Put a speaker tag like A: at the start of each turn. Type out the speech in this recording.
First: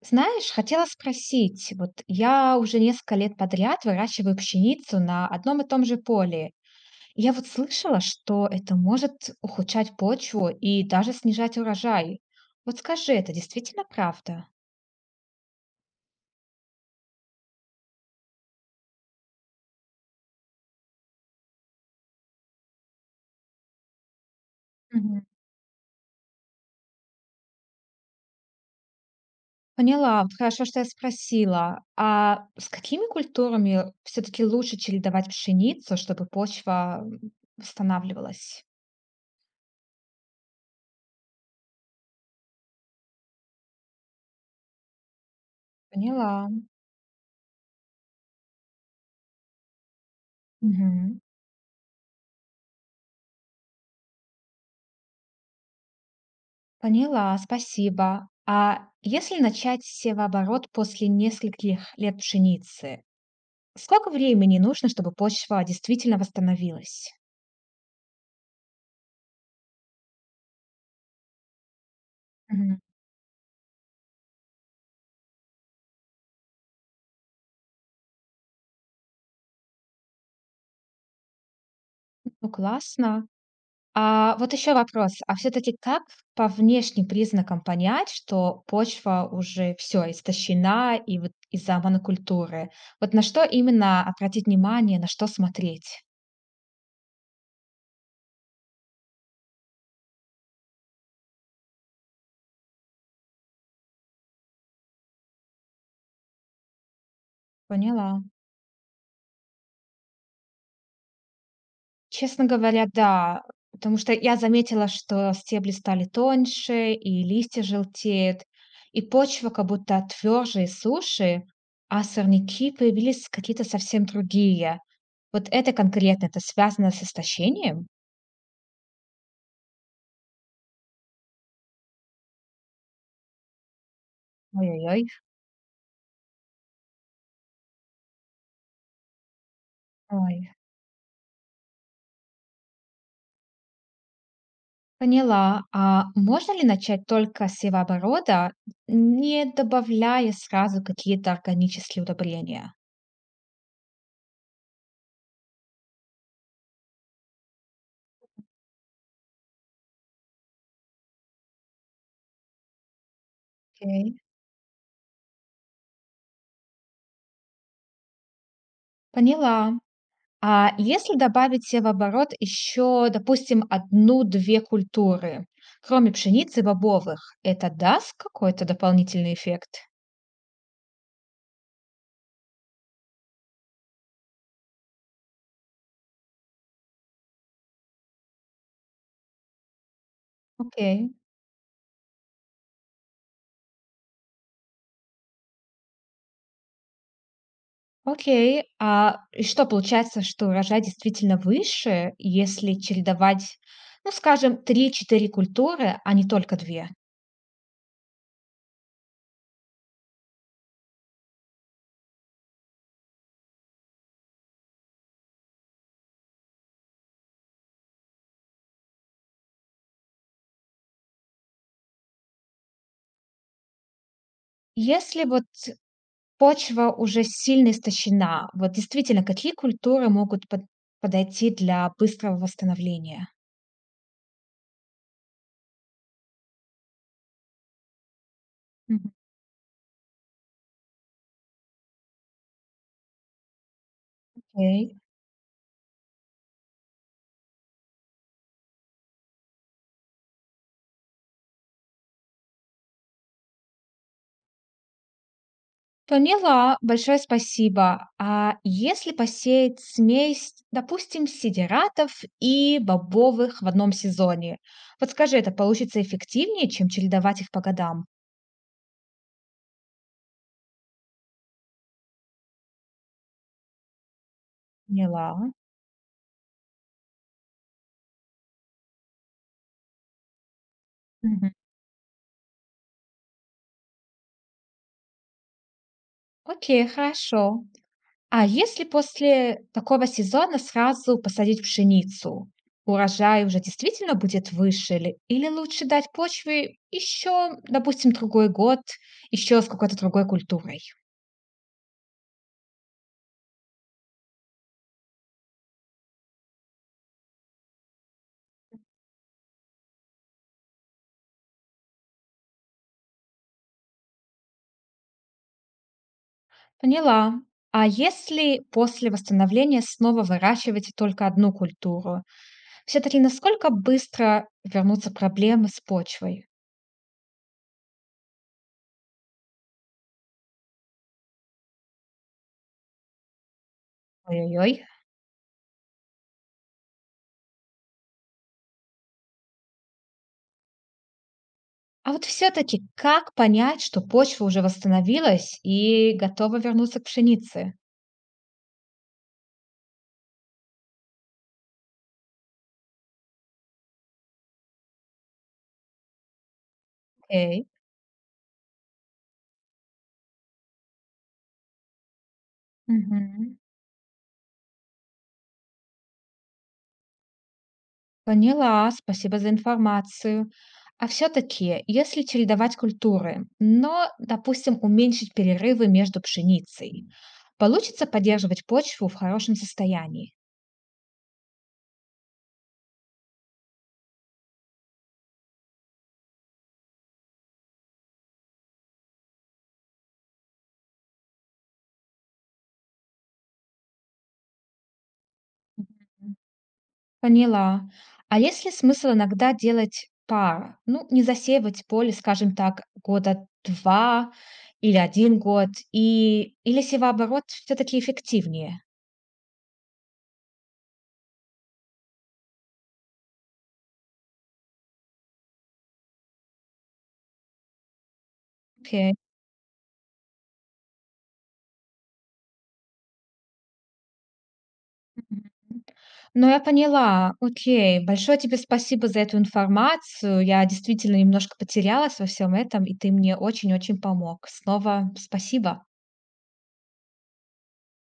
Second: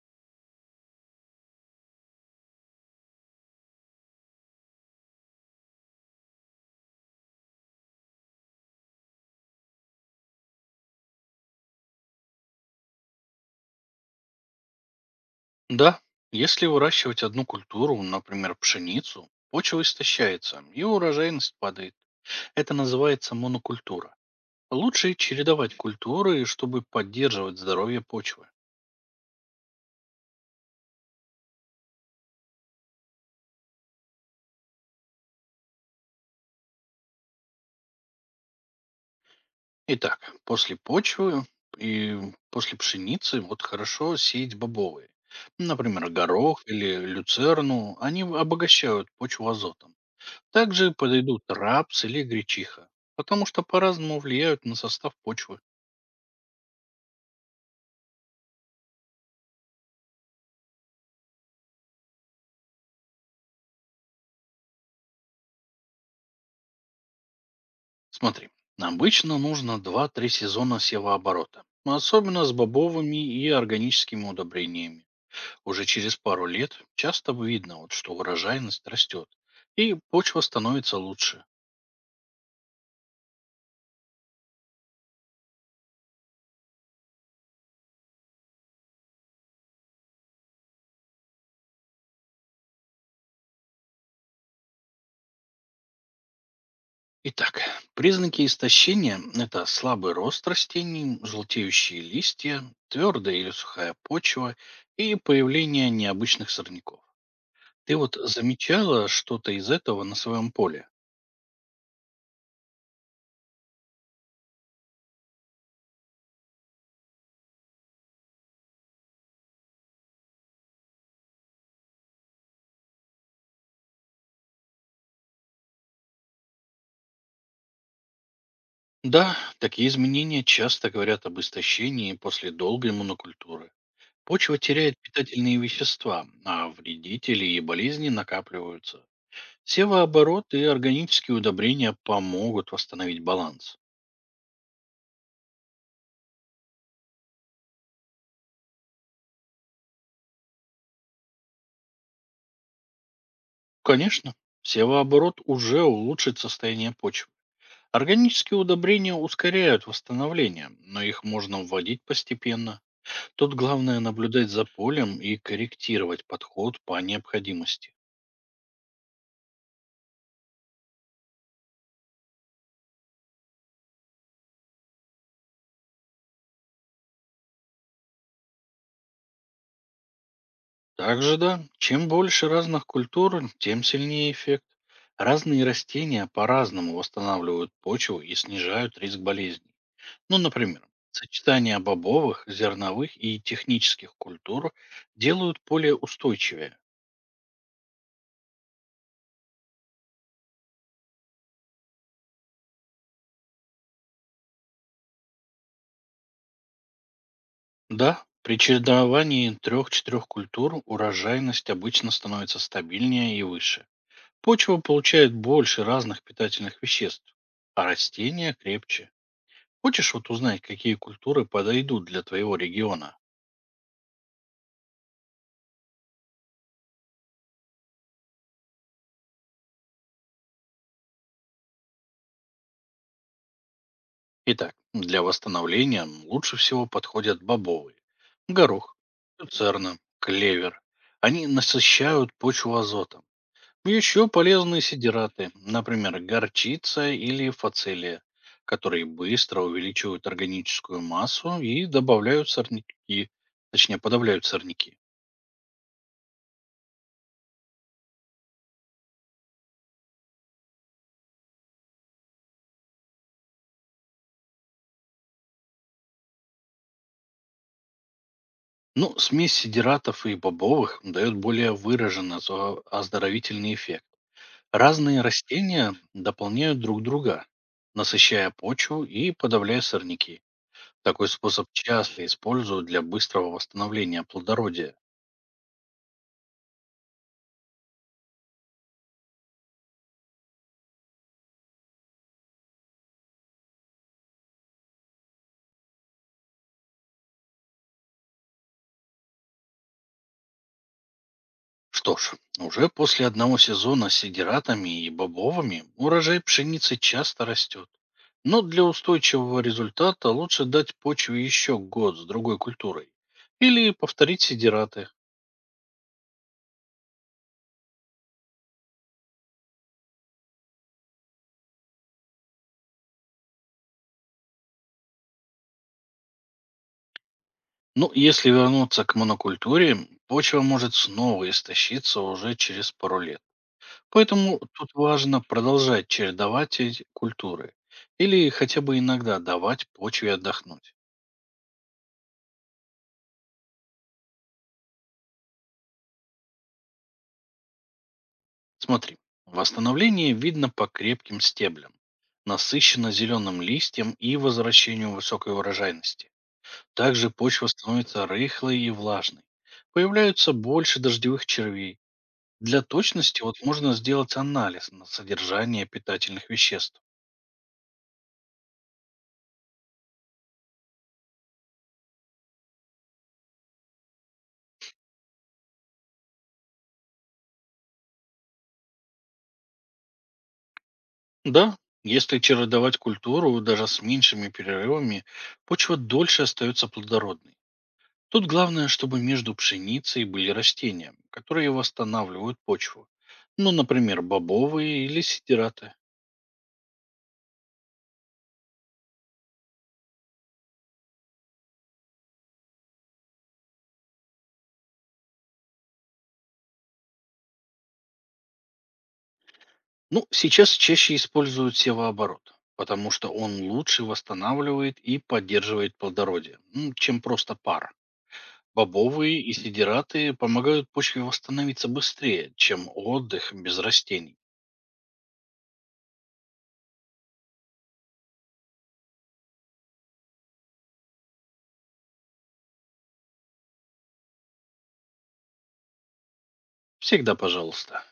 A: Знаешь, хотела спросить, вот я уже несколько лет подряд выращиваю пшеницу на одном и том же поле. Я вот слышала, что это может ухудшать почву и даже снижать урожай. Вот скажи, это действительно правда?
B: Да, если выращивать одну культуру, например, пшеницу, почва истощается и урожайность падает. Это называется монокультура. Лучше
A: Мгм.
B: чередовать культуры, чтобы поддерживать здоровье почвы.
A: Поняла, вот хорошо, что я спросила. А с какими культурами все-таки лучше чередовать пшеницу, чтобы почва восстанавливалась?
B: Итак, после почвы и после пшеницы вот хорошо сеять бобовые. Например,
A: Поняла.
B: горох или люцерну, они обогащают почву азотом. Также
A: Мгм.
B: подойдут рапс или гречиха, потому что по-разному влияют на состав почвы.
A: Поняла, спасибо. А если начать с севооборот после нескольких лет пшеницы, сколько времени нужно, чтобы почва действительно восстановилась?
B: Смотри, обычно нужно два-три сезона севооборота, но особенно с
A: Мгм.
B: бобовыми и органическими удобрениями. Уже через пару лет часто видно, вот, что урожайность растет, и почва становится лучше.
A: Ну, классно. А вот еще вопрос. А все-таки как по внешним признакам понять, что почва уже все истощена и вот из-за монокультуры? Вот на что именно обратить внимание, на что смотреть?
B: Итак, признаки истощения — это слабый рост растений, желтеющие листья, твердая или сухая почва и появление необычных сорняков. Ты вот
A: Поняла.
B: замечала что-то из этого на своем поле?
A: Честно говоря, да. Потому что я заметила, что стебли стали тоньше, и листья желтеют, и почва как будто тверже и суше, а сорняки появились какие-то совсем другие. Вот это конкретно, это связано с истощением?
B: Да, такие изменения часто говорят об истощении после долгой монокультуры. Почва теряет
A: Ой-ой-ой.
B: питательные вещества, а вредители и болезни накапливаются.
A: Ой.
B: Севооборот и органические удобрения помогут восстановить баланс.
A: Поняла. А можно ли начать только с севооборота, не добавляя сразу какие-то органические удобрения?
B: Конечно, севооборот уже улучшит состояние почвы. Органические удобрения ускоряют восстановление, но их можно вводить постепенно. Тут главное
A: Окей.
B: наблюдать за полем и корректировать подход по необходимости.
A: Поняла. А если добавить себе в оборот еще, допустим, одну-две культуры, кроме пшеницы и бобовых, это даст какой-то дополнительный эффект?
B: Также да, чем больше разных культур, тем сильнее эффект. Разные растения по-разному восстанавливают почву и снижают риск болезней. Ну, например,
A: Окей.
B: сочетание бобовых, зерновых и технических культур делают поле устойчивее.
A: Окей. А и что, получается, что урожай действительно выше, если чередовать, ну, скажем, три-четыре культуры, а не только 2?
B: Да, при чередовании трех-четырех культур урожайность обычно становится стабильнее и выше. Почва получает больше разных питательных веществ, а растения крепче. Хочешь вот узнать, какие культуры подойдут для твоего региона?
A: Если вот почва уже сильно истощена, вот действительно, какие культуры могут подойти для быстрого восстановления?
B: Итак, для восстановления лучше всего подходят бобовые, горох,
A: Мгм.
B: люцерна, клевер. Они насыщают почву азотом. Еще полезные
A: Окей.
B: сидираты, например, горчица или фацелия, которые быстро увеличивают органическую массу и добавляют сорняки, точнее подавляют сорняки.
A: Поняла, большое спасибо. А если посеять смесь, допустим, сидератов и бобовых в одном сезоне? Вот скажи, это получится эффективнее, чем чередовать их по годам?
B: Ну, смесь сидиратов и бобовых дает более выраженный оздоровительный эффект. Разные
A: Поняла.
B: растения дополняют друг друга, насыщая почву и подавляя сорняки. Такой
A: Мгм.
B: способ часто используют для быстрого восстановления плодородия.
A: Окей, хорошо. А если после такого сезона сразу посадить пшеницу? Урожай уже действительно будет выше или, лучше дать почве еще, допустим, другой год, еще с какой-то другой культурой?
B: Что ж, уже после одного сезона с сидиратами и бобовыми урожай пшеницы часто растет. Но для устойчивого результата лучше дать почве еще год с другой культурой. Или повторить сидираты.
A: Поняла. А если после восстановления снова выращивать только одну культуру, все-таки насколько быстро вернутся проблемы с почвой?
B: Ну, если вернуться к монокультуре, почва может снова истощиться уже через пару лет. Поэтому
A: Ой-ой-ой.
B: тут важно продолжать чередовать эти культуры или хотя бы иногда давать почве отдохнуть.
A: А вот все-таки как понять, что почва уже восстановилась и готова вернуться к пшенице?
B: Смотри, восстановление видно по крепким стеблям, насыщенно зеленым листьям и возвращению высокой урожайности. Также
A: Окей.
B: почва становится рыхлой и влажной. Появляются больше дождевых червей. Для точности вот
A: Мгм.
B: можно сделать анализ на содержание питательных веществ.
A: Поняла, спасибо за информацию. А все-таки, если чередовать культуры, но, допустим, уменьшить перерывы между пшеницей, получится поддерживать почву в хорошем состоянии?
B: Да, если чередовать культуру даже с меньшими перерывами, почва дольше остается плодородной. Тут главное, чтобы между пшеницей были растения, которые восстанавливают почву. Ну, например, бобовые или сидираты.
A: Поняла. А если смысл иногда делать пар? Ну, не засеивать поле, скажем так, года два или один год, или севооборот все-таки эффективнее?
B: Ну, сейчас чаще используют севооборот, потому что он лучше восстанавливает и поддерживает плодородие, чем просто пар.
A: Окей.
B: Бобовые и сидираты помогают почве восстановиться быстрее, чем отдых без растений.
A: Мгм. Ну, я поняла. Окей. Большое тебе спасибо за эту информацию. Я действительно немножко потерялась во всем этом, и ты мне очень-очень помог. Снова спасибо.
B: Всегда пожалуйста.